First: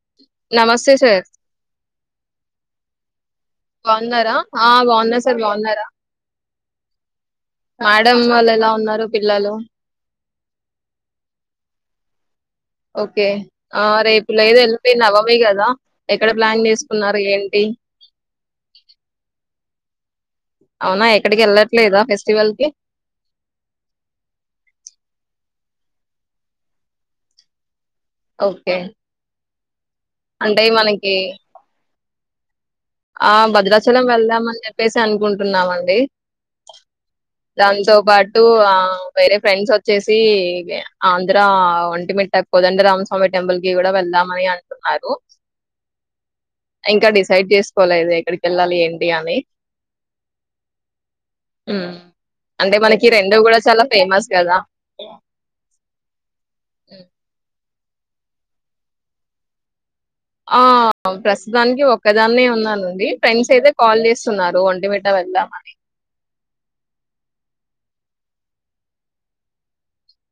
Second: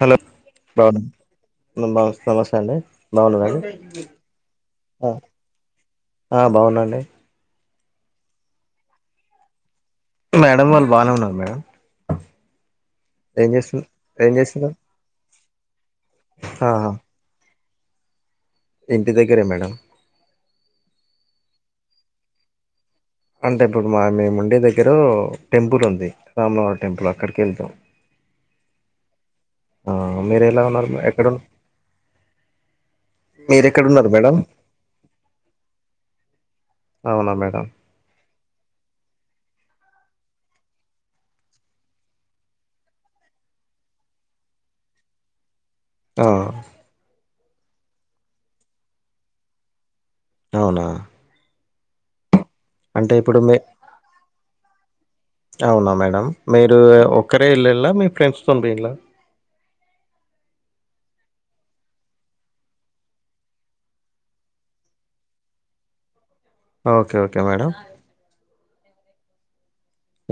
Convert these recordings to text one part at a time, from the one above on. Hello నమస్తే బగునా sir నమస్తే మస్తే అండి బాగున్నారండి బాగున్నారా ఆ బాగున్నా సార్ బాగున్నారా ఆ బాగున్నాండి మేడం వాళ్ళు ఎలా ఉన్నారు పిల్లలు మేడం వాళ్ళు బానే ఉన్నారు మేడం ఓకే ఏం చేస్తు ఆ రేపు ఏం లేదు చేస్తున్నారు ఎల్లుండి నవమి కదా ఎక్కడ ప్లాన్ ఆహా చేసుకున్నారు ఏంటి ఇంటి దగ్గరే మేడం అవునా ఎక్కడికి ఏళ్లట్లేదా ఫెస్టివల్‌కి అంటే ఇప్పుడు మా మేముండే దగ్గర టెంపుల్ ఉంది రాములవారి టెంపుల్ అక్కడికేళ్తాం ఓకే ఆ మీరు ఎలా అంటే ఉన్నారు మనకి ఎక్కడున ఆ భద్రాచలం మేడం వెళ్దామని చెప్పేసి అనుకుంటున్నామండి అవునా మేడం దాంతో పాటు ఆ వేరే ఫ్రెండ్స్ వచ్చేసి ఆంధ్ర ఒంటిమిట్ట కోదండరామస్వామి టెంపుల్‌కి కూడా వెళ్దామని అంటున్నారు ఆ సైడ్ చేసుకోలేదు ఎక్కడికి ఎళ్ళాలి ఏంటి అని అవునా మ్మ్ అంటే మనకి రెండు ఇప్పుడు మీ కూడా చాలా ఫేమస్ కదా అవునా మేడం మీరు ఒక్కరే ఎళ్ళిళ మీ ఫ్రెండ్స్‌తోనా పొయిళ ఆ ఆ ప్రస్తుతానికి ఒక్కదాన్నే ఉన్నానండి ఫ్రెండ్స్ అయితే కాల్ చేస్తున్నారు ఒంటిమిట వెళ్దామని ఓకే ఓకే మేడం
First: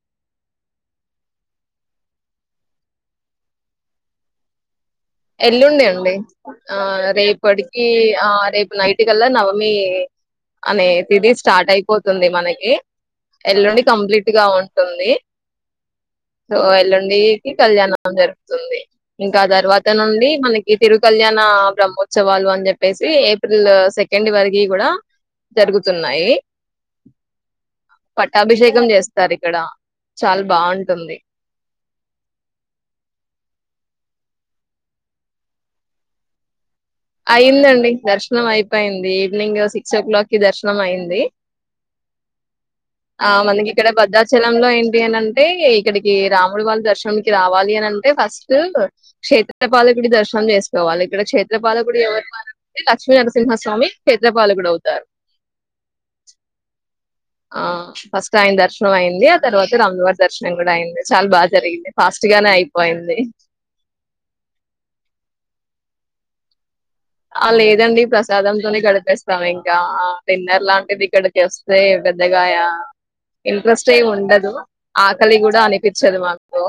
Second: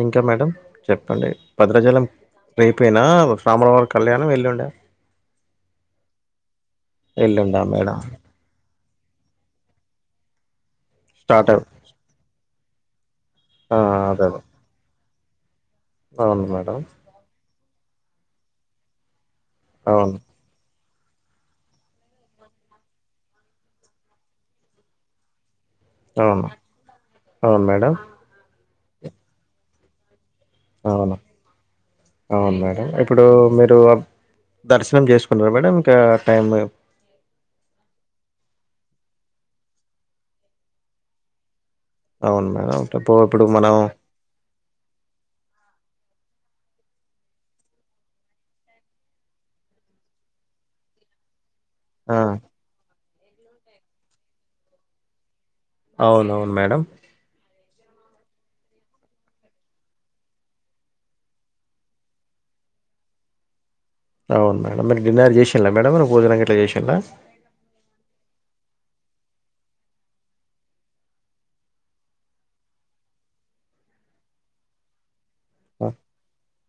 ఇంకా మేడం చెప్పండి భద్రాచలం రేపేనా రాముల వారి కళ్యాణం ఎల్లుండా ఎల్లుండే అండి ఆ ఎల్లుండా రేపటికి మేడం ఆ రేప్ నైట్ కల్లా నవమి అనే తిదీ స్టార్ట్ అయిపోతుంది మనకి ఆ ఎల్లుండి అదే అదే కంప్లీట్‌గా ఉంటుంది అవును సో మేడం ఎల్లుండికి కళ్యాణం జరుగుతుంది ఇంకా తర్వాత అవును నుండి మనకి తిరు కళ్యాణ బ్రహ్మోత్సవాలు అని చెప్పేసి ఏప్రిల్ సెకండ్ వరకి కూడా జరుగుతున్నాయి అవును అవును మేడం పట్టాభిషేకం చేస్తారు ఇక్కడ అవునా అవును మేడం ఇప్పుడు మీరు దర్శనం చేసుకున్నారు మేడం ఇంకా టైమ్ అయిందండి దర్శనం అయిపోయింది ఈవినింగ్ సిక్స్ ఓ క్లాక్ కి దర్శనం అయింది అవును మేడం ఇప్పుడు ఆ ఇప్పుడు మనకి మనం ఇక్కడ భద్రాచలంలో ఏంటి అని అంటే ఇక్కడికి ఈ రాముడి వాళ్ళ దర్శననికి రావాలి అని అంటే ఫస్ట్ క్షేత్రపాలికుడి దర్శనం చేసుకోవాలి ఇక్కడ క్షేత్రపాలకుడు ఆ ఎవరుంటే లక్ష్మీనరసింహస్వామి క్షేత్రపాలకుడు అవుతారు అవునవును మేడం ఆ ఫస్ట్ ఆయన దర్శనం అయింది ఆ తర్వాత రామవారి దర్శనం కూడా అయింది చాలా బాగా జరిగింది ఫాస్ట్ గా నే అయిపోయింది అవును మేడం మీరు డిన్నర్ చేసిలా మేడం మీరు భోజనం గట్లా చేసిండా ఆ లేదండి ప్రసాదం తోనే గడిపేస్తాం ఇంకా ఆ డిన్నర్ లాంటిది ఇక్కడా చేస్తే గద్దగాయ ఇంట్రెస్ట్ ఎ ఉండదు ఆకలి కూడా అనిపించదు మాకు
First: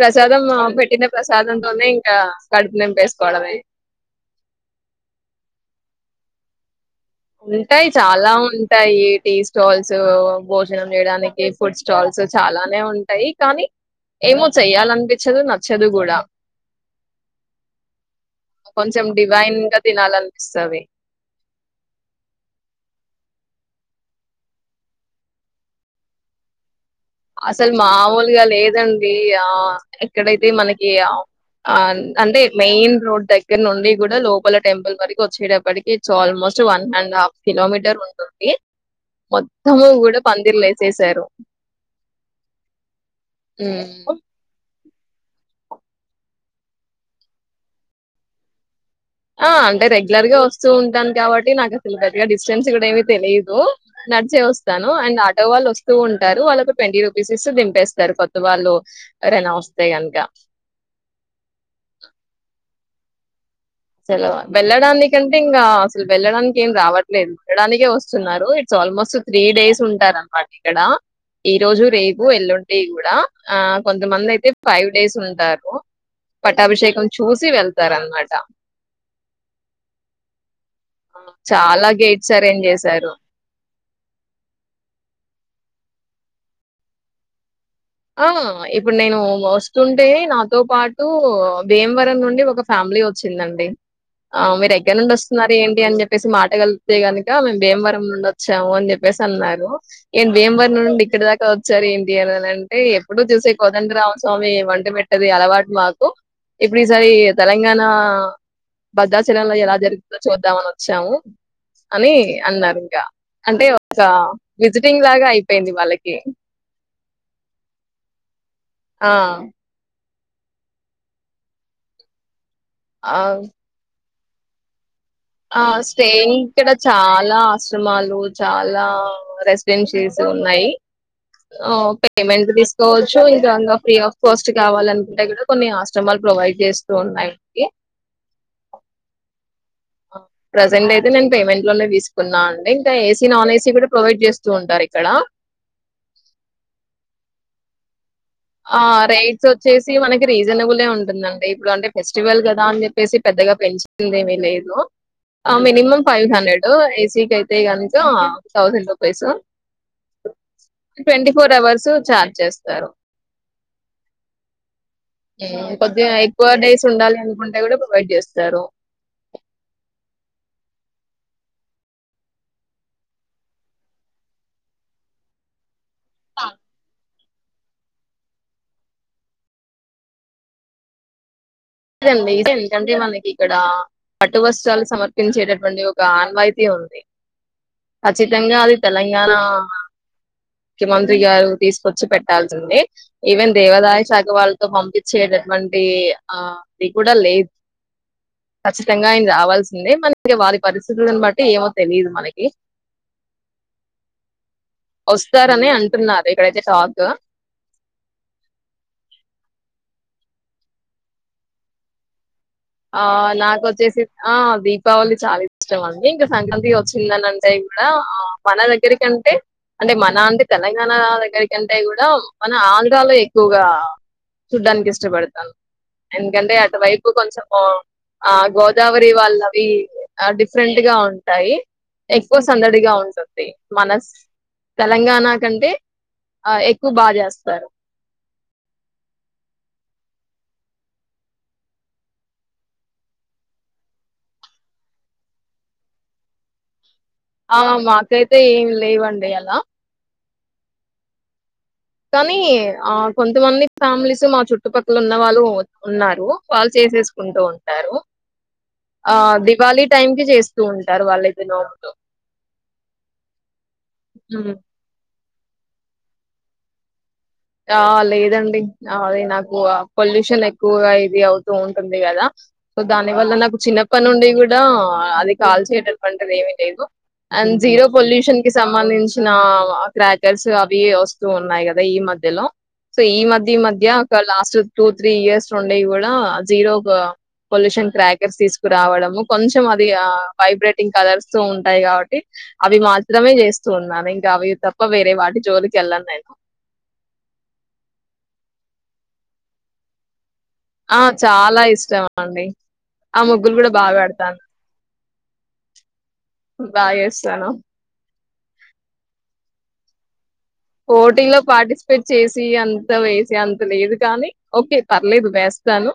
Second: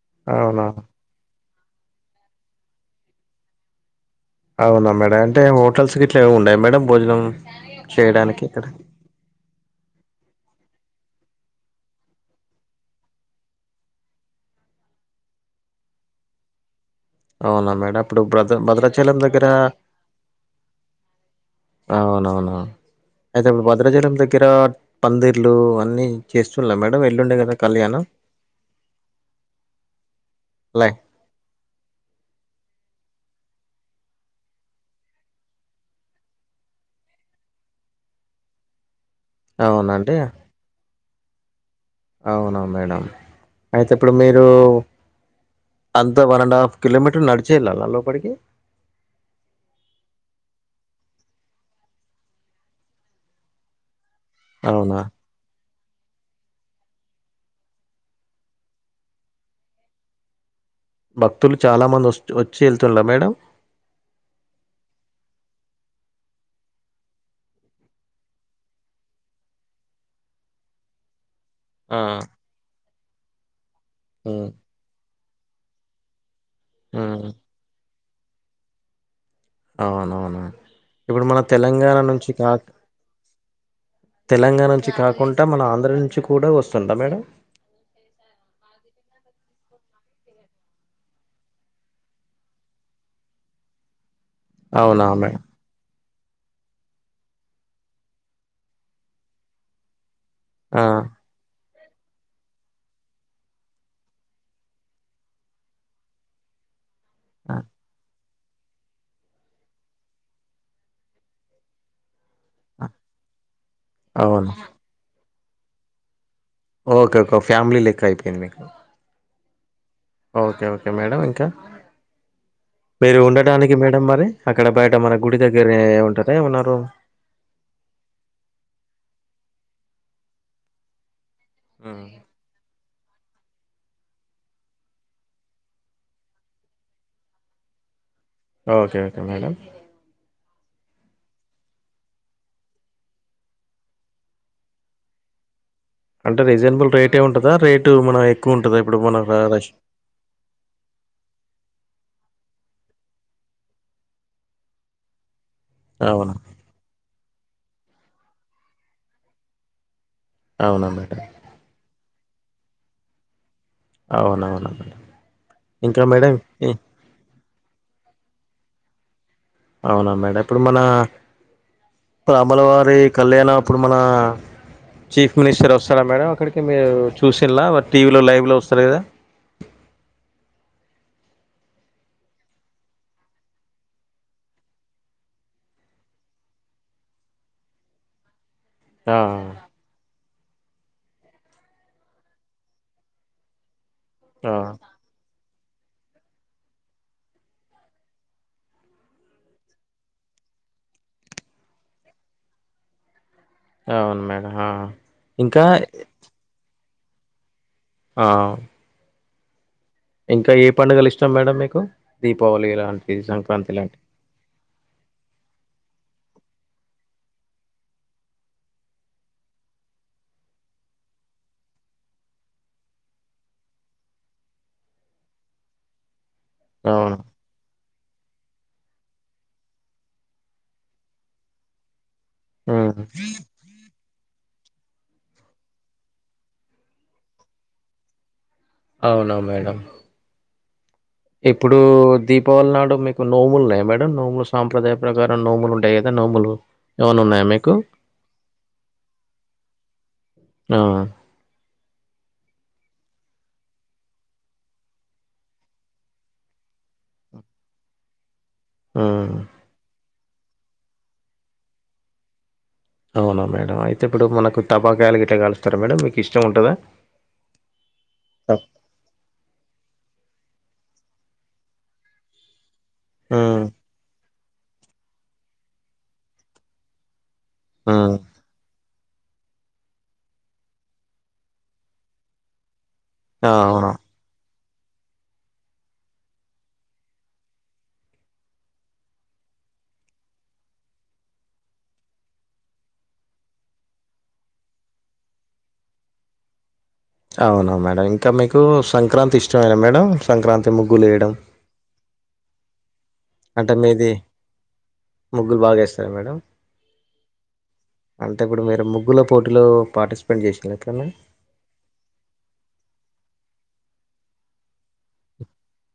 ప్రసాదం అవునా పెట్టిన ప్రసాదంతోనే ఇంకా కడుపు నింపేసుకోవడమే అవునా మేడం అంటే హోటల్స్ కి ఇట్లా ఉన్నాయా మేడం భోజనం ఉంటాయి చాలా చేయడానికి ఇక్కడ ఉంటాయిటీస్ట్ స్టాల్స్ భోజనం చేయడానికి ఫుడ్ స్టాల్స్ చాలానే ఉంటాయి కానీ ఏమో చెయ్యాలనిపించదు నచ్చదు కూడా అవునా మేడం ఇప్పుడు భద్ర కొంచెం భద్రాచలం దగ్గర డివైన్ గా తినాలనిపిస్తంది అవునవును అయితే ఇప్పుడు భద్రాచలం దగ్గర పందిర్లు అన్నీ చేస్తున్నా మేడం ఎల్లుండే కదా అసలు కళ్యాణం మామూలుగా లేదండి ఆ ఎక్కడైతే మనకి లై ఆ అందే మెయిన్ రోడ్ దక్ ఇ్గ నుండి కూడా లోపల టెంపుల్ వరకు వచ్చేటప్పటికి almost one and half kilometre ఉంటుంది మొత్తము అవునండి కూడా పందిర్లు వసేసారు అవునా మేడం అయితే ఇప్పుడు మీరు అంతా వన్ అండ్ హాఫ్ కిలోమీటర్ నడిచేళ్ళాలా లోపలికి ఆ అంటే రెగ్యులర్ గా వస్తూ ఉంటాను కాబట్టి నాకు అసలు పెద్దగా డిస్టెన్స్ కూడా ఏమీ తెలిదు నడిచే వస్తాను అవునా అండ్ ఆటో వాళ్ళు వస్త స్తూ ఉంటారు వాళ్ళకు ట్వంటీ రూపీస్ ఇస్త దింపేస్తారు కొత్త వాళ్ళు ఎవరైనా వస్తే కనుక భక్తులు చాలా మంది వ వచ్చి వెళ్తుండార మేడం సల వెళ్లడానికంటే ఇంకా అసలు వెళ్ళడానికి ఏం రావట్లేదు వెళ్ళడానికే వస్తున్నారు ఇట్ ఆల్మోస్ట్ త్రీ డేస్ ఉంటారు అనమాట ఇక్కడ ఈ రోజు ఆ రేపు ఎల్లుండి కూడా ఆ కొంతమంది ఉమ్ అయితే ఫైవ్ డేస్ ఉంది ఉంటారు పట్టాభిషేకం ఉమ్ చూసి వెళ్తార అనమాట అవునవును ఇప్పుడు మన చాలా తెలంగాణ నుంచి గేట్స్ కాక అరేంజ్ చేశారు తెలంగాణ నుంచి కాకుండా మన ఆంధ్ర నుంచి కూడా వస్తుందా మేడం ఆ ఇప్పుడు నేను చస్తుంటే నాతో పాటు భీమవరం నుండి ఒక ఫ్యామిలీ వచ్చిందండి ఆ మీరు ఎక్కడ అవునా నుండి మేడం వస్తున్నారు ఏంటి అని చెపి చెప్పేసి మాటగలితే గనుక మేము భీమవరం నుండి వచ్చాము అని చెప్పేసి అన్నారు ఏంటి భేం వరం ఆ నుండి ఇక్కదాకా వచ్చారు ఏంటి అనని అంటే ఎప్పుడుూ చూసే కోదండరామస్వామి వంట పెట్టది అలవాటు మాకు ఇప్పుడు ఇప్పుడు ఈసారి ఆ! తెలంగాణ భద్రాచలంలో ఎలా జరుగుందో చూద్దామని వచ్చాము అని అన్నారు ఆ! ఇంకా అంటే ఒక అవును విజిటింగ్ లాగా అయిపోయింది వాళ్ళకి ఓకే ఓకే ఫ్యామిలీ లెక్క అయిపోయింది మీకు ఆ ఓకే ఓకే మేడం ఇంకా ఆ మీరు ఉండడానికి మేడం మరి అక్కడ బయట మనకు ఆ స్టే ఇక్కడ చాలా ఆశ్రమాలు చాలా రెసిడెన్షి ఉన్నాయి హ్మ్. పేమెంట్ వచ్చు ఇంకాంగా ఫ్రీ ఆఫ్ కాస్ట్ కావాలనుకుంటే కూడా కొన్ని ఆశ్రమాలు ప్రొవైడ్ చేస్తూ ఉన్నాయికి ఓకే ఓకే మేడం ప్రజెంట్ అయితే నేను పేమెంట్ లోనే తీసుకున్నాను అండి ఇంకా ఏసీ నాన్ ఏసీ కూడా ప్రొవైడ్ చేస్తూ ఉంటారు క్కడ అంటే రీజనబుల్ రేట్ ఏ ఉంటందా రేటు మనం ఎక్కువ ఉంటదా ఆ ఇప్పుడు మన ర రేట్స్ రష్ వచ్చేసి మనకి రీజనబులే ఉంటుందండి ఇప్పుడు అంటే ఫెస్టివల్ కదా అని చెప్పేసి పెద్దగా పెన్సిన్ ఏమీ లేదు మినిమం ఫైవ్ అవునా హండ్రెడ్ ఏసీ క అయితే ే కక థౌసండ్ రూపీస్ అవునా madam twenty four hours charge చేస్తారు అవునవునా మేడం ఇంకా కొద్దిగా మేడం ఎక్కువ ఇ డేస్ ఉండాలి అనుకుంటు కూడా ప్రొవైడ్ చేస్తారు అవునా మేడం ఇప్పుడు మన ఇప్పుడు అమలవారి కళ్యాణ ఇప్పుడు మన చీఫ్ మినిస్టర్ ఆఫ్ వస్తారా మేడం అక్కడికి మీరు చూసిలా టీవీలో లైవ్లో వస్తారు కదా ఇదండి ఇదేండి కంీమాకి ఇక్కడ పట్టు వస్త్రాలు సమర్పించేటటువంటి ఒక ఆన్వాయితీ ఉంది ఖచ్చితంగా అది ఆ! తెలంగాణ ముఖ్యమంత్రి గారు తీసుకొచ్చి పెట్టాల్సిందే ఈవెన్ దేవాదాయ విశాగ ఆ! వాళ్ళతో పంపించేటటువంటి ఆ ఇది కూడా లేదు కఖచ్చితంగా ఆయన రావాల్సిందే మన వారి పరిస్థితులని బట్టి ఏమో తెలియదు మనకి అవును మేడం ఆ! ఇంకా వస్తారని అంటున్నారు ఇక్కడైతే షాక్ ఆ ఇంకా ఏ పండుగలు ఇష్టం మేడం మీకు దీపావళి ఆ ఇలాంటి సంక్రాంతి ఇలాంటి నాకుొచ్చేసి ఆ దీపావళి చాలా ఇష్టం అండి ఇంకా సంక్రాంతి వచ్చిందన అంటే ఇక్కడ మన దగ్గరికంటే అంటే మన అంటే తెలంగాణ దగ్గర కంటే కూడా మన ఆంధ్రాలో ఎక్కువగా చూడ్డానికి ఇష్టపడతాను ఎందుకంటే అటువైపు అవును కొంచెం ఆ గోదావరి వాళ్ళవి డిఫరెంట్ గా ఉంటాయి ఎక్కువ ఉమ్. సందడిగా ఉంటుది మనస్ తెలంగాణ కంటే ఆ ఎక్కువ బాగా చేస్తారు అవునా మేడం ఇప్పుడు దీపావళి నాడు మీకు నోములు ఉన్నాయి మేడం నోములు సాంప్రదాయ ప్రకారం నోములు ఉంటాయి కదా నోము ముల్ ఆ మాకైతే ఏం లేవండి అలా ఆ కానీ ఆ కొంతమంది ఫ్యామిలీస్ మా చుట్టుపక్కల ఉన్న వాళ్ళు ఉన్నారు వాళ్ళు చే చేసుకుంటూ ఉంటారు ఆ ఉమ్ దివాళి టైం కి చేస్తూ ఉంటారు వాళ్ళు ఇది నోముతో అవునా మేడం అయితే ఇప్పుడు మనకు టపాకాయలు గిట్ల కలుస్తారా మేడం మీకు ఇష్టం ఉంటుందా ఆ లేదండి అదే నాకు పొల్యూషన్ ఎక్కువగా ఇది అవుతూ ఉంటుంది కదా సో దాని వల్ల నాకు ఉమ్ చిన్న పని ఉండి కూడా అది కాల్చటవంటిది ఏమ లేదు అండ్ జీరో ఉమ్ పొల్యూషన్ కి సంబంధించి వచ్చిన క్రాకర్స్ అవి వస్తూ ఉన్నాయి కదా ఈ మధ్యలో సో ఈ మధ్య ఈ మధ్య అవును ఒక లాస్ట్ టూ త్రీ ఇయర్స్ ఉండేవి కూడా జీరో క్ పొల్యూషన్ క్రాకర్స్ తీసుకురావడము కొంచెం అది వైబ్రేటింగ్ కలర్స్ ఉంటాయి కాబట్టి అవి మాత్రమే చేస్తూ ఉన్నాను ఇంకా అవి తప్ప వేరే వాటి జోలికి వెళ్ళను నేను అవును మేడం ఇంకా మీకు సంక్రాంతి ఇష్టమైన మేడం సంక్రాంతి ఆ ముగ్గులు వేయడం చాలా ఇష్టం అండి ఆ ముగ్గులు కూడా అంటే బాగా మీది పెడతాను ముగ్గులు బాగా వేస్తారు మేడం బాగా చేస్తాను అంటే ఇప్పుడు మీరు ముగ్గుల పోటీలో పార్టిసిపేట్ చేసిన్ల ఎప్పుడన్నా పోటీ లో పార్టిసిపేట్ చేసి అంత వేసి అంత లేదు కానీ ఓకే పర్లేదు వేస్తాను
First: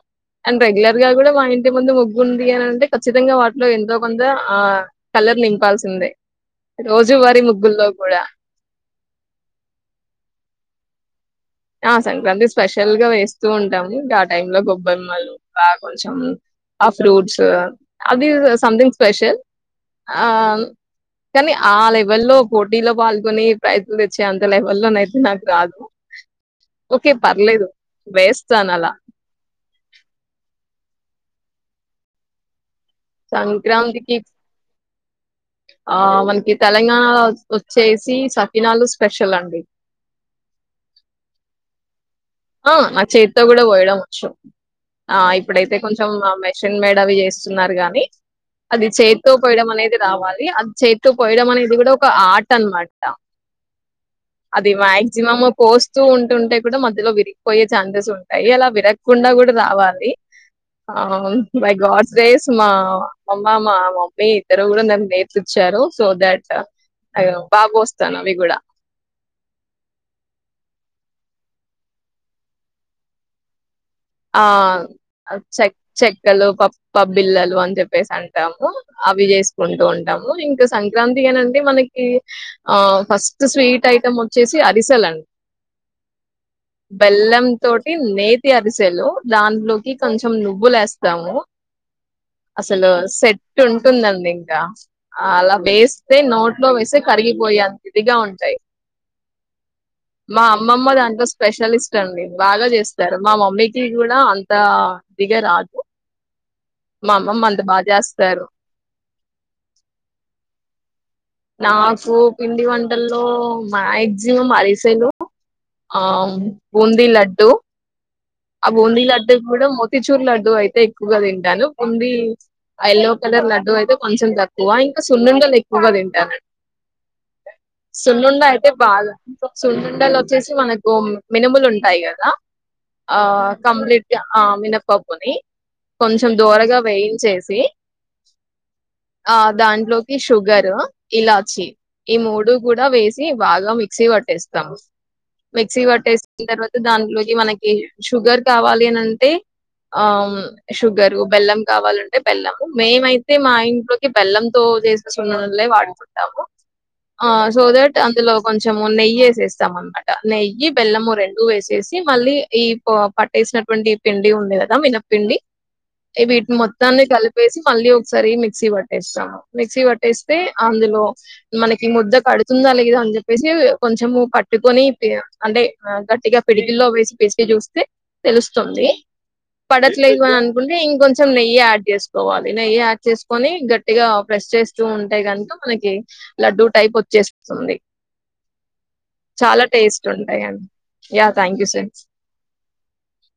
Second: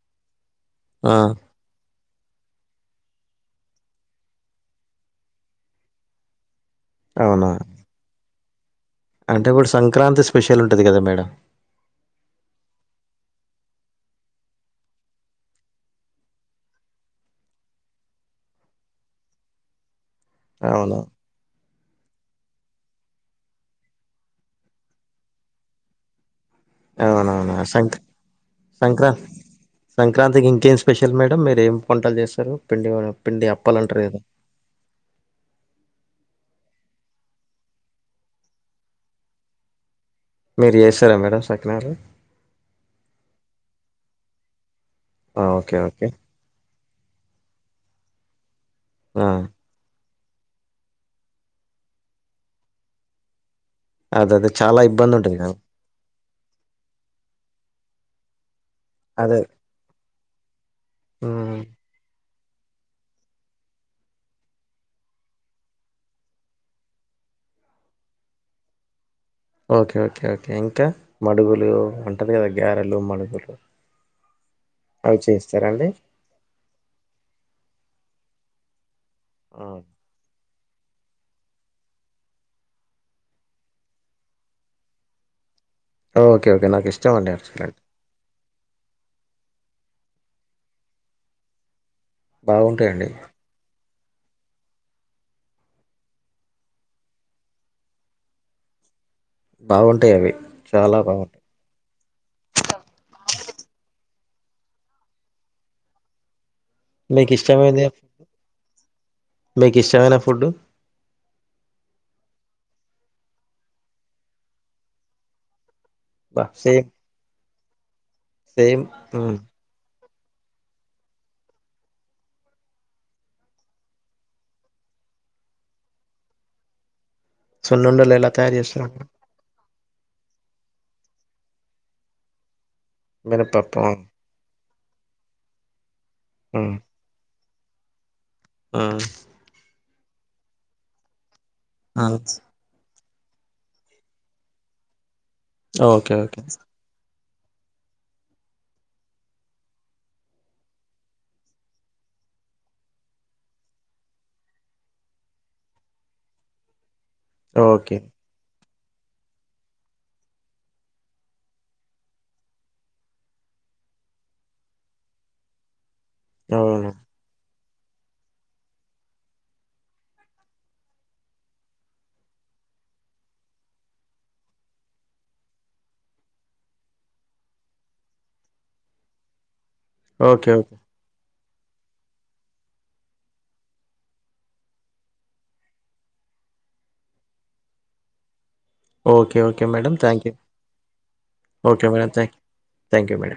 అండ్ రెగ్యులర్ గా ఆ కూడా మా ఇంటి ముందు ముగ్గు గుంది అనింటే ఖచ్చితంగా వాటిలో ఎంతో కొంత ఆ కలర్ నింపాల్సిందే. రోజు వారి అవునా ముగ్గుల్లో కూడా అంటే ఇప్పుడు సంక్రాంతి స్పెషల్ ఉంటది కదా మేడం ఆ సంక్రాంతి స్పెషల్ గా వేస్తూ ఉంటాము గా టైమ్ లో గొబ్బెమ్మలు గా కొంచెం ఆ ఫ్రూట్స్ అది సంథింగ్ స్పెషల్ ఆ అవును. కానీ ఆ లెవెల్ల్లో పోటీలో పాల్గొని ప్రయత్నలు తెచ్చే అంత లెవెల్ లోనయితే నాకు రాదు ఓకే. అవునవునా పర్లేదు సంక వేస్తానలా. సంక్రాంతి సంక్రాంతికి ఇంకేం స్పే స్పెషల్ మేడం మీరు ఏం పంటలు చేస్తారు పిండి పిండి అప్పాలు అంటారు సంక్రాంతికి కదా ఆ మనకి తెలంగాణలో వచ్చేసి సకినాలు స్పెషల్ అండి మీరు చేస్తారా మేడం సకినాలు ఆ ఆ చేతితో కూడా పోయడం వచ్చు ఆ ఇప్పుడైతే ఓకే కొంచెం ఓకే మెషిన్ మేడ్ డవి చేస్తున్నారు గాని అది ఆ చేత్తో పోయడం అనేది రావాలి అది చేతు పోయడం అనేది కూడా ఒక ఆర్ట్ అనమాట అదే అదే అది చాలా ఇబ్బంది ఉంటది మాక్సిమమ్ కదా పోస్తూ ఉంటుంటే కూడా మధ్యలో విరిగి ఛాన్సెస్ ఉంటాయి అలా విరగకుండా అదే కూడా రావాలి ఆ హ్మ్. బై గాడ్స్ గ్రేస్ మా అమ్మ మా మమ్మీ ఇద్దరు కూడా నన్ నేర్పుచ్చారు సో దట్ బాగ్ పోస్తాను అవి కూడా ఓకే ఓకే ఓకే ఇంకా మడుగులు అంటారు కదా గారెలు మడుగులు ఆ అవి చె చేస్తారండి చెక్కలు పప్ప పప్ప బిల్లలు అని చెప్పేసి అంటాము అవి చేసుకుంటూ ఉంటాము ఇంకా సంక్రాంతి అనండి మనకి ఆ ఫస్ట్ స్వీట్ ఐటెం వచ్చేసి అరిసెల్ అండి ఓకే ఓకే నాకు ఇష్టం అండి బెల్లం అవి తోటి నేతి అరిసి వుంటలు దానిలోకి కొంచం నువ్వులు వేస్తాము అసలు బాగుంటాయండి సెట్ ఉంటుందండి ఇంకా అలా వేస్తే నోట్లో వేసి కరిగిపోయి అంతదిగా ఉంటాయి బాగుంటాయి అవి మా అమ్మమ్మ చాలా దాంట్లో బాగుంటాయి స్పెషలిస్ట్ అండి బాగా చేస్తారు మా మమ్మీ టి కూడా అంత దిగ రాదు మా మీకు అమ్మమ్ అంత బాగా ఇష్టమైంది చేస్తారు మీకు ఇష్టమైన ఫుడ్ నాకు పిండి వంటల్లో మక్సిమం అరిసెలు ఆ బా సేమ్ బూంది లడ్డు ఆ సేమ్ బూందీ ఉమ్. లడ్డుకూడా మొతిచూరు లడ్డు అయితే ఎక్కువగా తింటాను బూందీ యెల్లో కలర్ లడ్డు అయితే కొంచెం తక్కువ ఇంకా సున్నుండలు ఎక్కువగా తింటాను సున్నుండలు ఎలా సున్నుండ తయారు అయితే చేస్తారు బాగా వున్ సున్నుండలు వచ్చేసి మనకు మినిములు ఉంటాయి కదా ఆ మినపప్పు ఉమ్, కంప్లీట్ గా ఆ మినపప్పుని కొంచెం ఉమ్, దోరగా వేయించేసి ది ఉమ్, ఆ దాంట్లోకి షుగర్ ఇలా ఇలా ఛి ఈ ఉమ్. మూడు కూడా వేసి బాగా మిక్సీ కొట్టేస్తా మిక్సీ ఓకే ఓకే పట్టేసిన తర్వాత దాంలోకి మనకి షుగర్ కావాలి అని అంటే ఆ షుగరు బెల్లం కావాలంటే బెల్లం మేమయితే మా ఇంట్లోకి బెల్లంతో ఇంట్లో చేసిన సునుండలే వాడుకుంటాము ఆ సో ఓకే థట్ అందులో కొంచెం కొంచెము నెయ్యి ఏసేస్తాం అనమాట నెయ్యి బెల్లము రెండు వేసేసి మళ్ళీ ఈ పో పట్టేసినటువంటి పిండి ఉంది కదా మినపిండి ఏవిటి నీ అవును మొత్తాన్ని కలిపేసి మళ్ళీ ఒకసారి మిక్సీ పట్టేస్తాను మిక్సీ పట్టేస్తే అందులో మనకి ముద్ద కడుతుంది కలిద అని చెప్పేసి కొంచెము కట్టుకొని అంటే గట్టిగా పిడికిల్లో వేసి పిసికి చూస్తే తెలుస్తుంది పడట్లేదు అని ఓకే ఓకే అనుకుంటే ఇంకొంచెం నెయ్యి యాడ్ చేసుకోవాలి నేయి యాడ్ చేసుకొని గట్టిగా ప్రెస్ చేస్తూ ఉంటే గనక మనకి ల డు టైప్ వచ్చేస్తుంది ఓకే ఓకే చాలా మేడం టేస్ట్ థ్యాంక్ యూ ఉంటాయండి yeah thank you okay sir madam థా థ్యాంక్ యూ మేడ